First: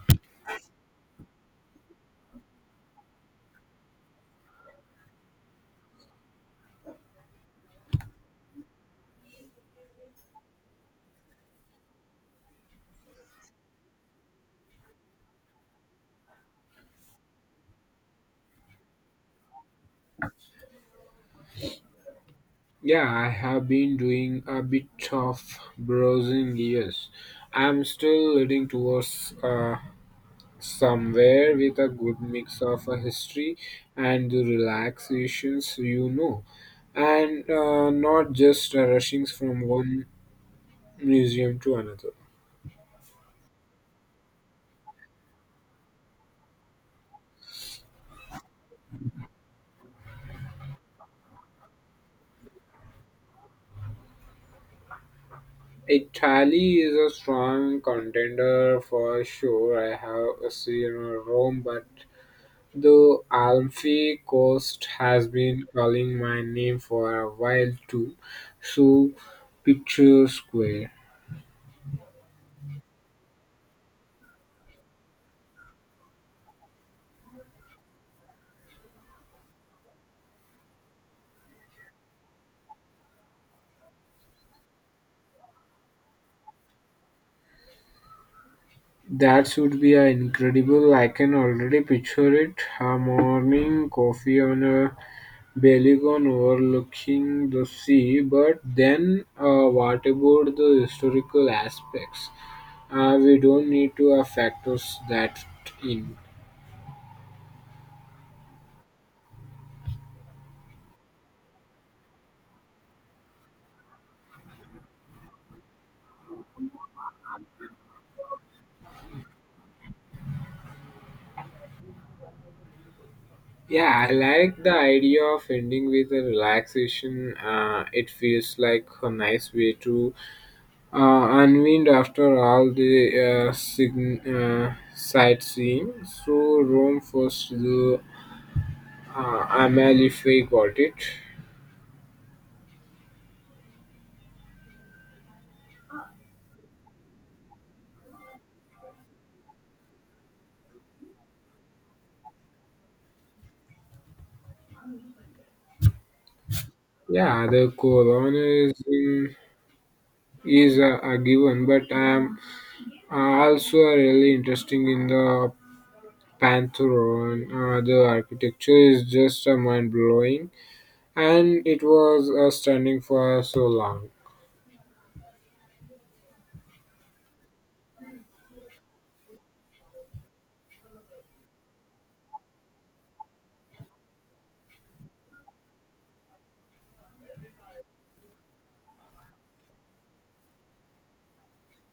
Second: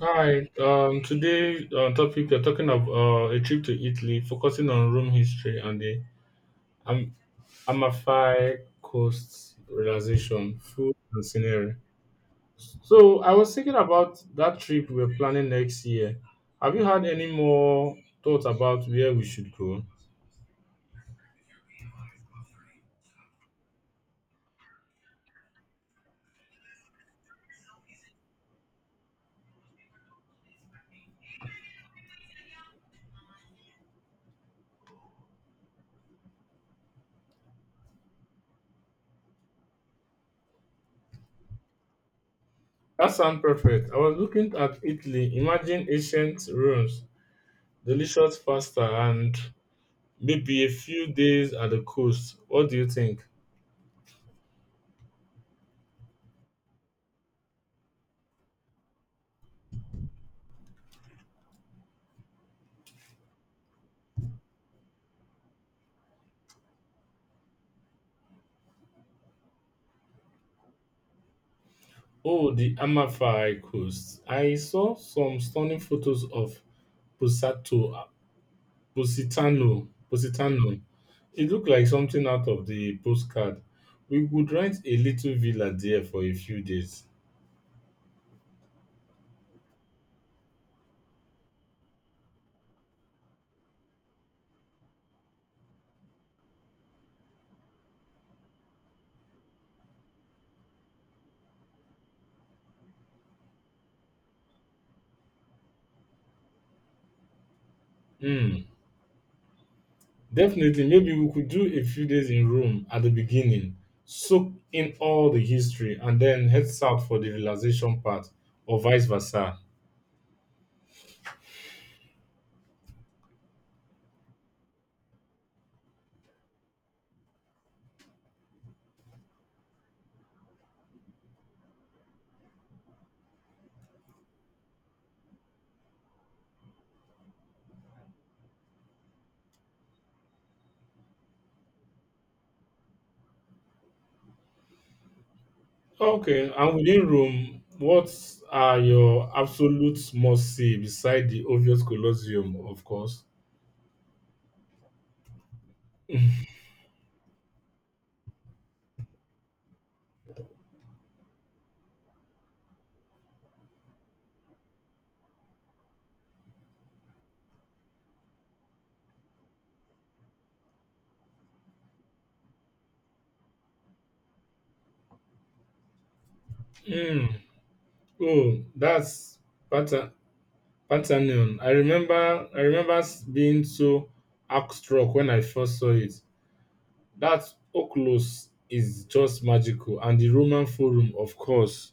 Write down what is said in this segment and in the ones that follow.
Hi, today on topic we're talking of a trip to Italy, focusing on Rome history and the Am- Amalfi Coast relaxation, food and scenery. So I was thinking about that trip we're planning next year. Have you had any more thoughts about where we should go? Yeah, I have been doing a bit of browsing, yes. I'm still leading towards somewhere with a good mix of a history and the relaxations, and not just rushing from one museum to another. That sounds perfect. I was looking at Italy. Imagine ancient ruins, delicious pasta, and maybe a few days at the coast. What do you think? Italy is a strong contender for sure. I have seen Rome, but the Alfie Coast has been calling my name for a while too, so picture square. Oh, the Amalfi Coast. I saw some stunning photos of Pusato, Positano. It looked like something out of the postcard. We could rent a little villa there for a few days. That should be a incredible. I can already picture it. A morning coffee on a balcony overlooking the sea. But then, what about the historical aspects? We don't need to factor that in. Hmm. Definitely, maybe we could do a few days in Rome at the beginning, soak in all the history, and then head south for the realization part, or vice versa. Yeah, I like the idea of ending with a relaxation. It feels like a nice way to unwind after all the sightseeing. So Rome first, the Amalfi, got it. Okay, and within Rome, what are your absolute must see beside the obvious Colosseum, of course? Yeah, the Corona is in, is a given, but I'm also really interested in the Pantheon. The architecture is just mind blowing and it was standing for so long. Hmm. Oh, that's Pata- Pantheon. I remember being so awestruck when I first saw it. That Oculus is just magical, and the Roman Forum, of course.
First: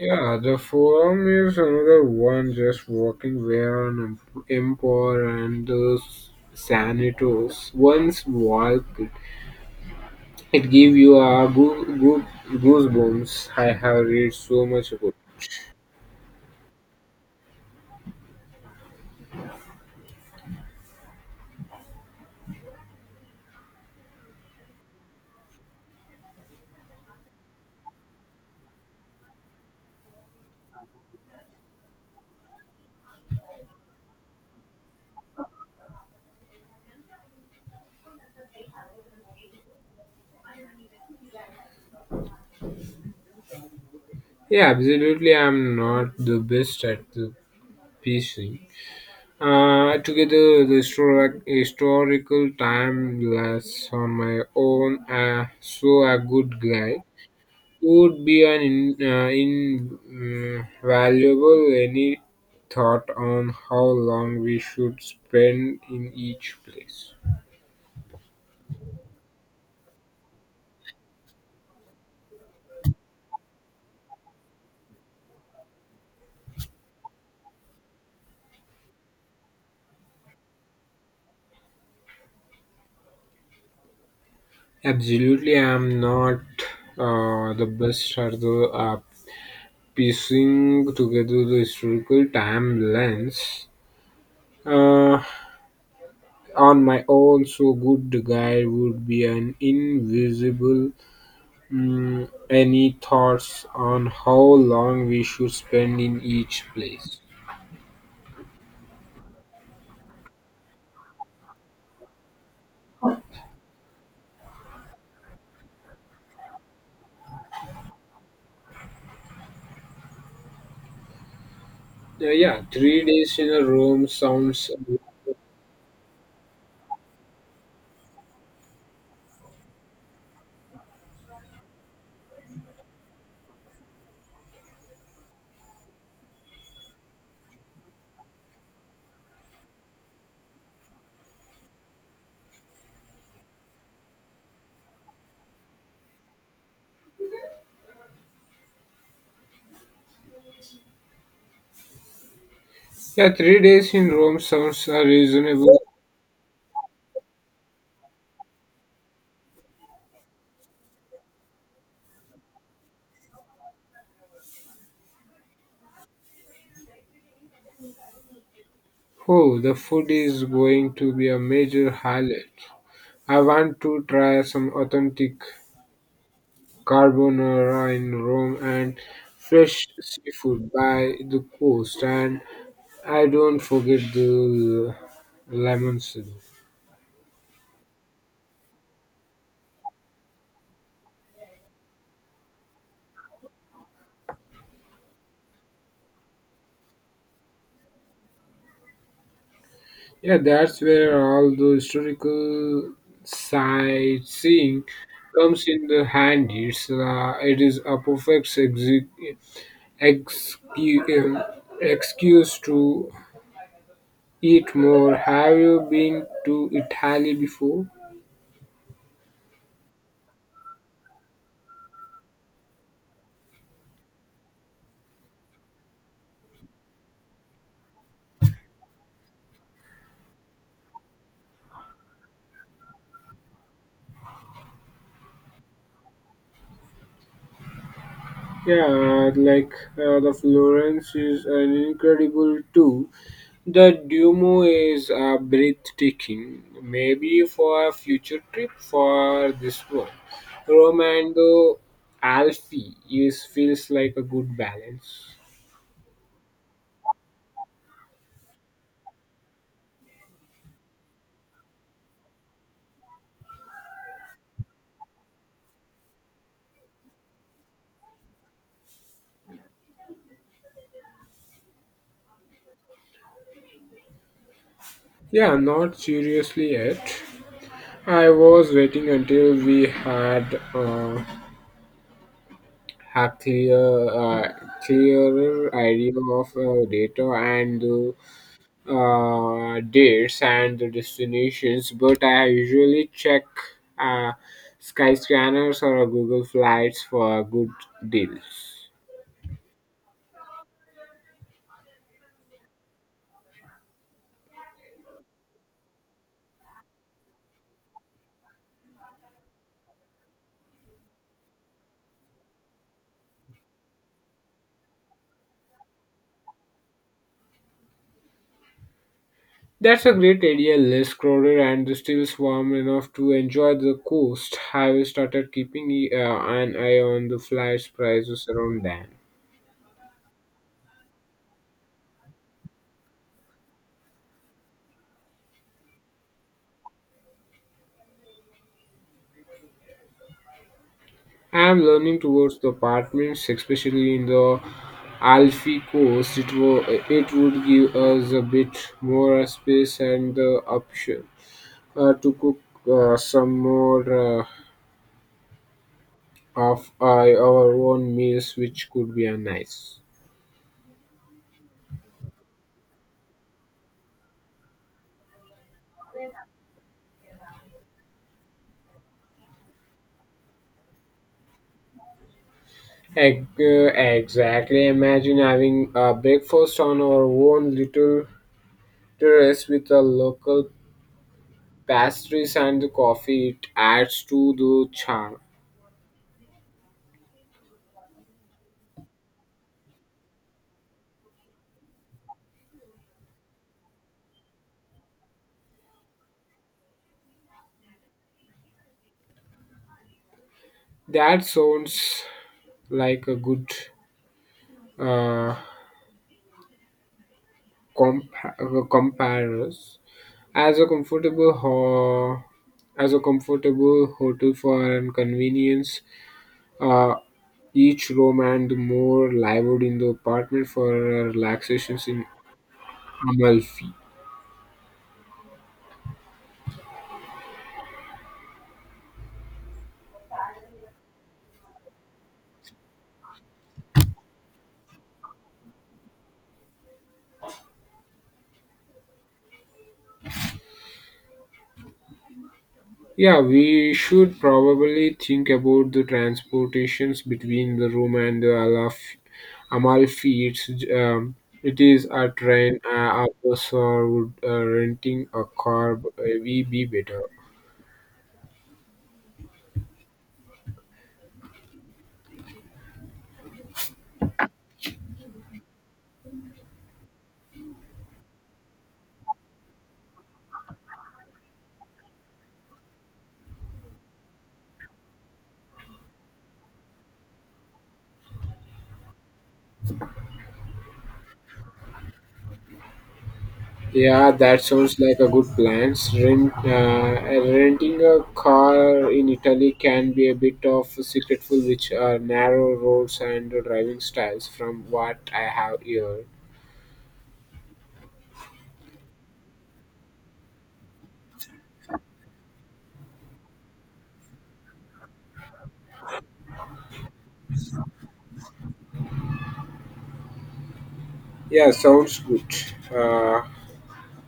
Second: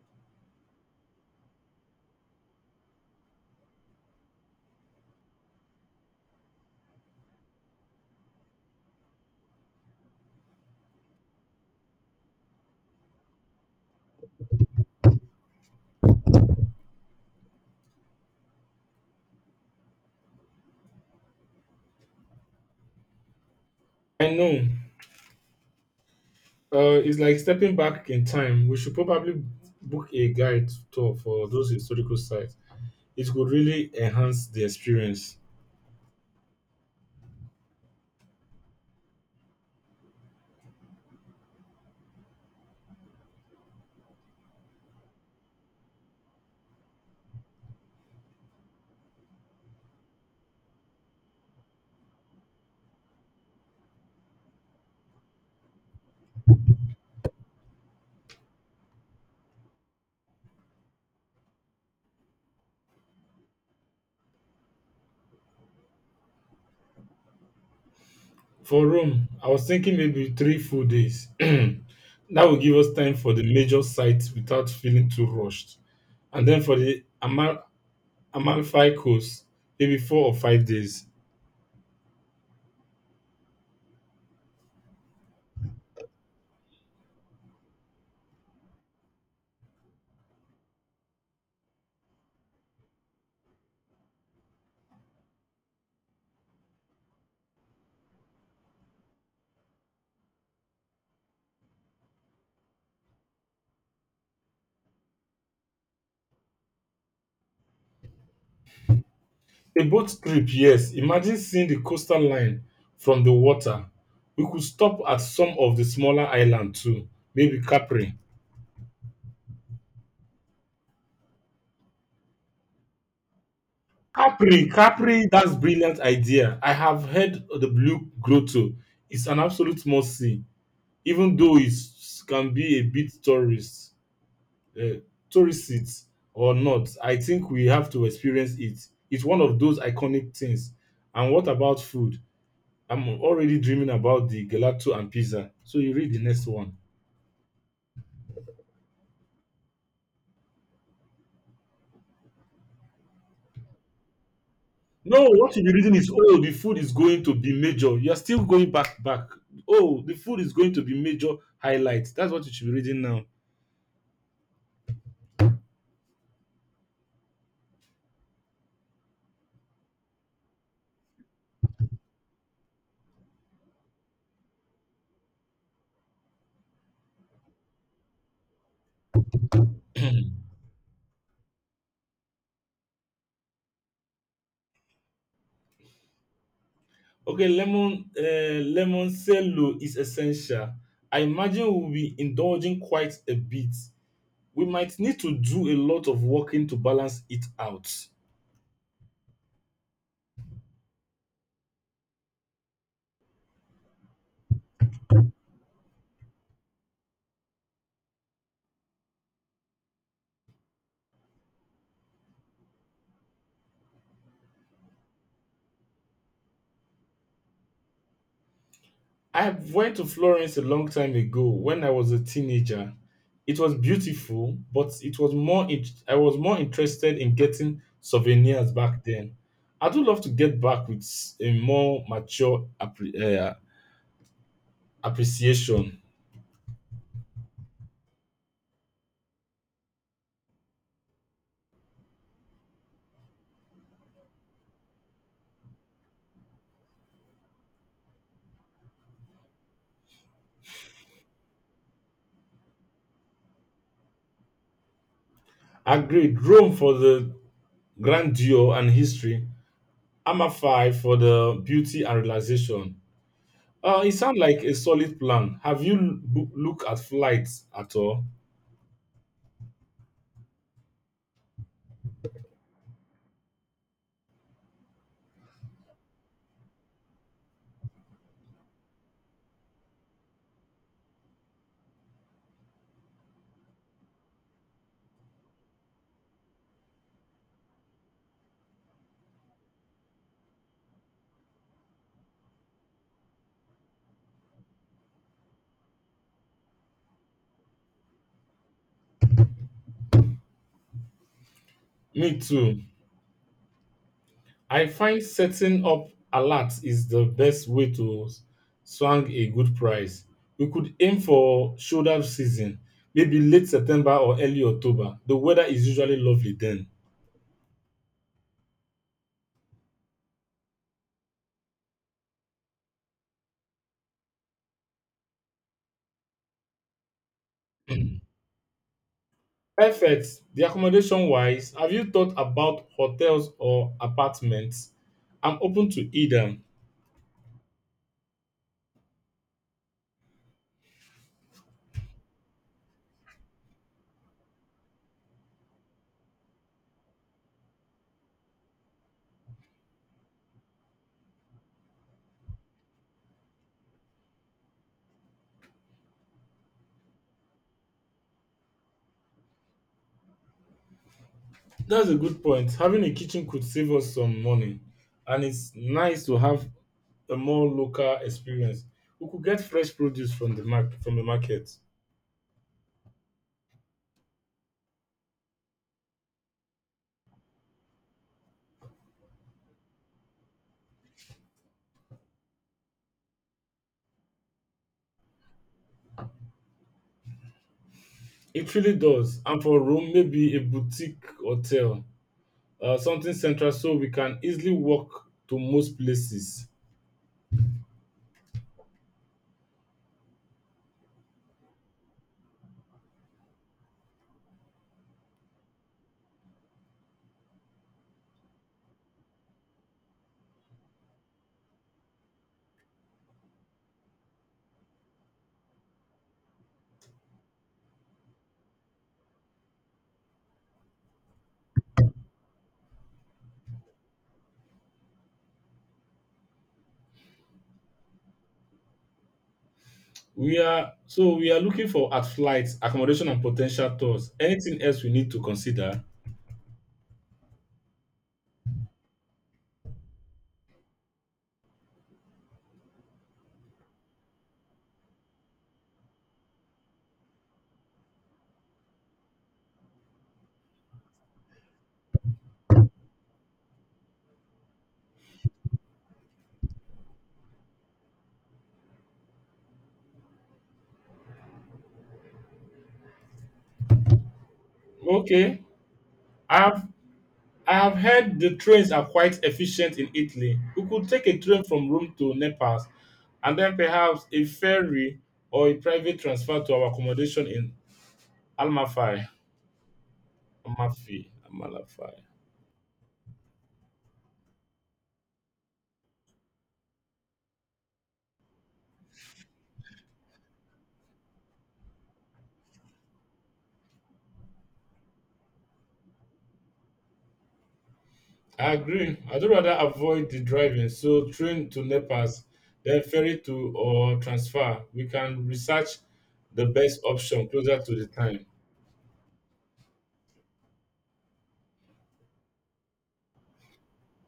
Yeah, the forum is another one, just walking where an emperor and those senators once walked. It gave you a goosebumps. I have read so much about. I know. It's like stepping back in time. We should probably book a guide tour for those historical sites. It could really enhance the experience. Yeah, absolutely. I'm not the best at the PC. Together the historical time glass on my own, so a good guy would be an invaluable. Any thought on how long we should spend in each place? For Rome, I was thinking maybe three full days. That will give us time for the major sites without feeling too rushed. And then for the Amalfi Coast, maybe four or five days. Absolutely, I am not the best at the piecing together the historical timelines uh, on my own. So, good guy would be an invisible. Mm, any thoughts on how long we should spend in each place? A boat trip, yes. Imagine seeing the coastal line from the water. We could stop at some of the smaller islands too, maybe Capri. Yeah, 3 days in a room Capri, sounds. Capri, that's brilliant idea. I have heard of the Blue Grotto. It's an absolute must see, even though it can be a bit uh, tourist it or not. I think we have to experience it. It's one of those iconic things. And what about food? I'm already dreaming about the gelato and pizza, so you read the next one. Yeah, 3 days in Rome sounds No, what you'll be reasonable. reading is oh the food is going to be major, you're still going back back oh the food is going to be major highlight. That's what you should be reading now. Oh, the food is going to be a major highlight. I want to try some authentic carbonara in Rome and fresh seafood by the coast, and I don't forget the lemon soup. Okay, lemon cello is essential. I imagine we'll be indulging quite a bit. We might need to do a lot of walking to balance it out. Yeah, that's where all the historical sightseeing comes in the handy. It is a perfect excu- um, excuse to eat more. Have you been to Italy before? I went to Florence a long time ago when I was a teenager. It was beautiful, but it was more in- I was more interested in getting souvenirs back then. I do love to get back with a more mature appreciation. Yeah, like the Florence is an incredible tour. The Duomo is a breathtaking, maybe for a future trip. For this one, Rome and the Alfi is feels like a good balance. Agreed. Rome for the grandeur and history, Amafai for the beauty and relaxation. It sounds like a solid plan. Have you looked at flights at all? Yeah, not seriously yet. I was waiting until we had a clearer idea of data and the dates and the destinations, but I usually check uh, Skyscanners or a Google Flights for good deals. Me too. I find setting up alerts is the best way to swing a good price. We could aim for shoulder season, maybe late September or early October. The weather is usually lovely then. That's a great idea, less crowded and still warm enough to enjoy the coast. I've started keeping an eye on the flights prices around then. Perfect. The accommodation wise, have you thought about hotels or apartments? I'm open to either. I'm learning towards the apartments, especially in the Alfie coast. It would give us a bit more space and the option to cook some more of our own meals, which could be a nice. That's a good point. Having a kitchen could save us some money, and it's nice to have a more local experience. We could get fresh produce from the market. Eg- uh, Exactly. Imagine having a breakfast on our own little terrace with the local pastries and the coffee. It adds to the charm. It really does. And for Rome, maybe a boutique hotel, something central, so we can easily walk to most places. That sounds like a good uh, compares as a comfortable as a comfortable hotel for and convenience. Uh, each room and more lived in the apartment for relaxations in Amalfi. We are looking for at flights, accommodation, and potential tours. Anything else we need to consider? Yeah, we should probably think about the transportations between the room and the Amalfi. It is a train, a bus, or would renting a car we be better? Okay, I have I have heard the trains are quite efficient in Italy. We could take a train from Rome to Naples and then perhaps a ferry or a private transfer to our accommodation in Almafi. Amalfi. Amalfi. Yeah, that sounds like a good plan. Renting a car in Italy can be a bit of a secretful, which are narrow roads and driving styles, from what I have heard. I agree. I'd rather avoid the driving, so train to Naples, then ferry to or transfer. We can research the best option closer to the time. Yeah, sounds good. Uh,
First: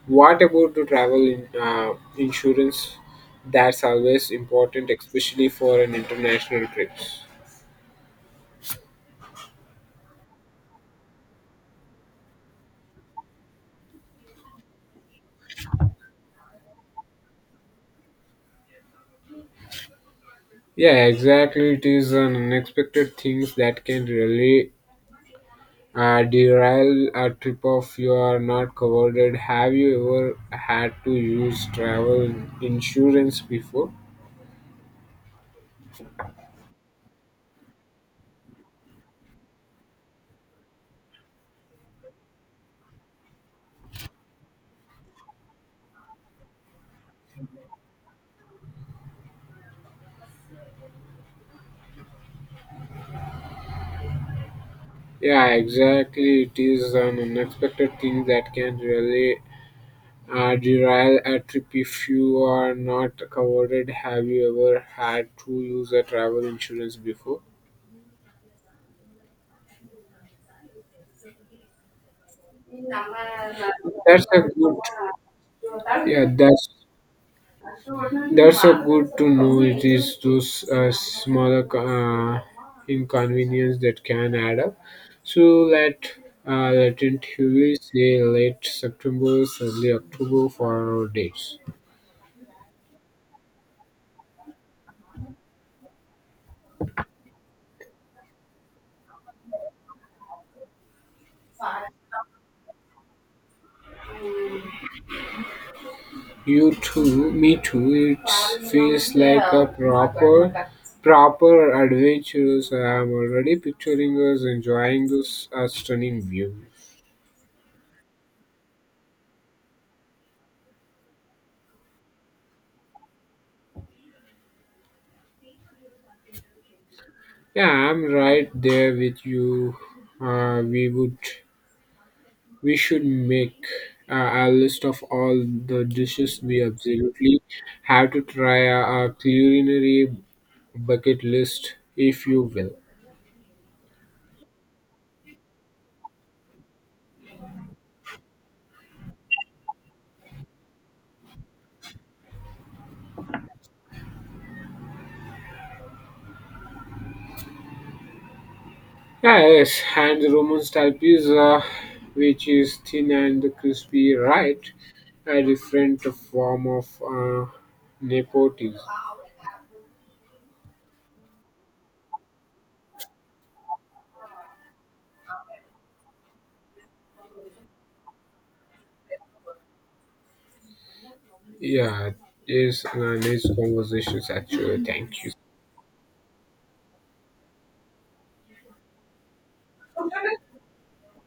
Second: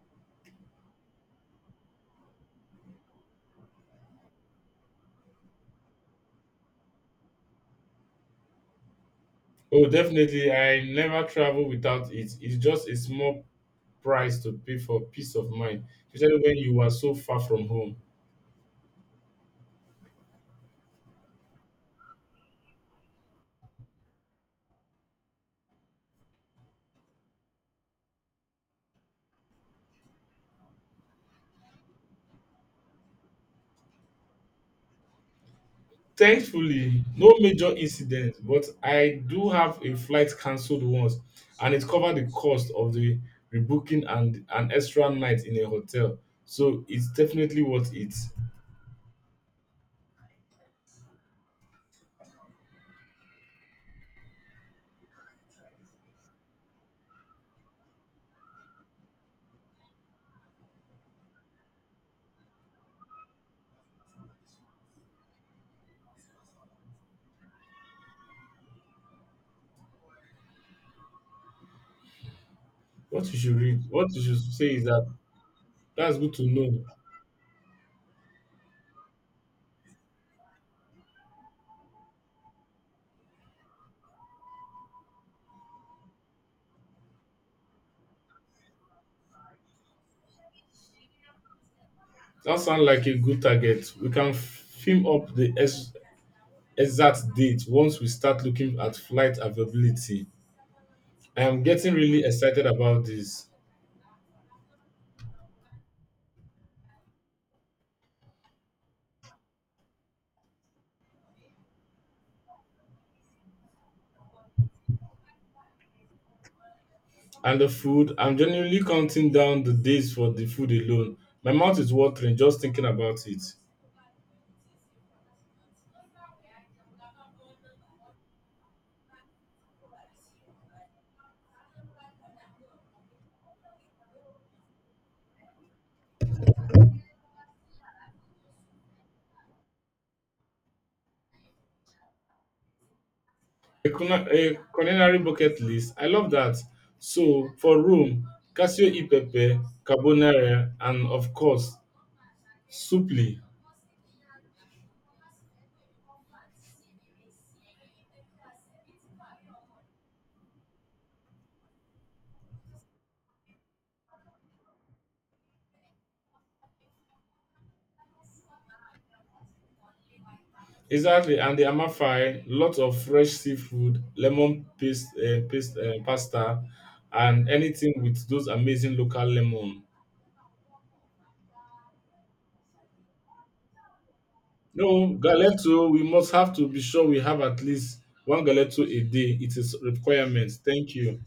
what about the travel insurance? That's always important, especially for an international trips. Oh, definitely. I never travel without it. It's just a small price to pay for peace of mind, especially when you are so far from home. Yeah, exactly. It is an unexpected things that can really derail a trip if you are not covered. Have you ever had to use travel insurance before? Thankfully, no major incidents, but I do have a flight cancelled once, and it covered the cost of the rebooking and an extra night in a hotel. So it's definitely worth it. Yeah, exactly. It is an unexpected thing that can really derail a trip if you are not covered. Have you ever had to use a travel insurance before? What you That's should a say good. is that that's Yeah, good to know. that's so good to know. It is those smaller inconvenience that can add up. So let let it we say late September, early October for our dates. That sounds like a good target. We can film up the exact date once we start looking at flight availability. I am getting really excited about this. You too, me too. It feels like a proper adventures. I'm already picturing us enjoying this stunning view. And the food, I'm genuinely counting down the days for the food alone. My mouth is watering just thinking about it. Yeah, I'm right there with you. Uh, we would We should make a list of all the dishes we absolutely have to try, a, culinary bucket list, if you will. A culinary bucket list, I love that. So, for Rome, Casio e pepe, carbonara, and of course, supli. Ah, yes, and the Roman style pizza, which is thin and crispy, right? A different form of nepotism. Exactly, and the amafai, lots of fresh seafood, lemon paste, paste pasta, and anything with those amazing local lemon. Yeah, it's a nice conversations actually. No, Thank you. Galetto, we must have to be sure we have at least one Galetto a day. It is requirement. Thank you.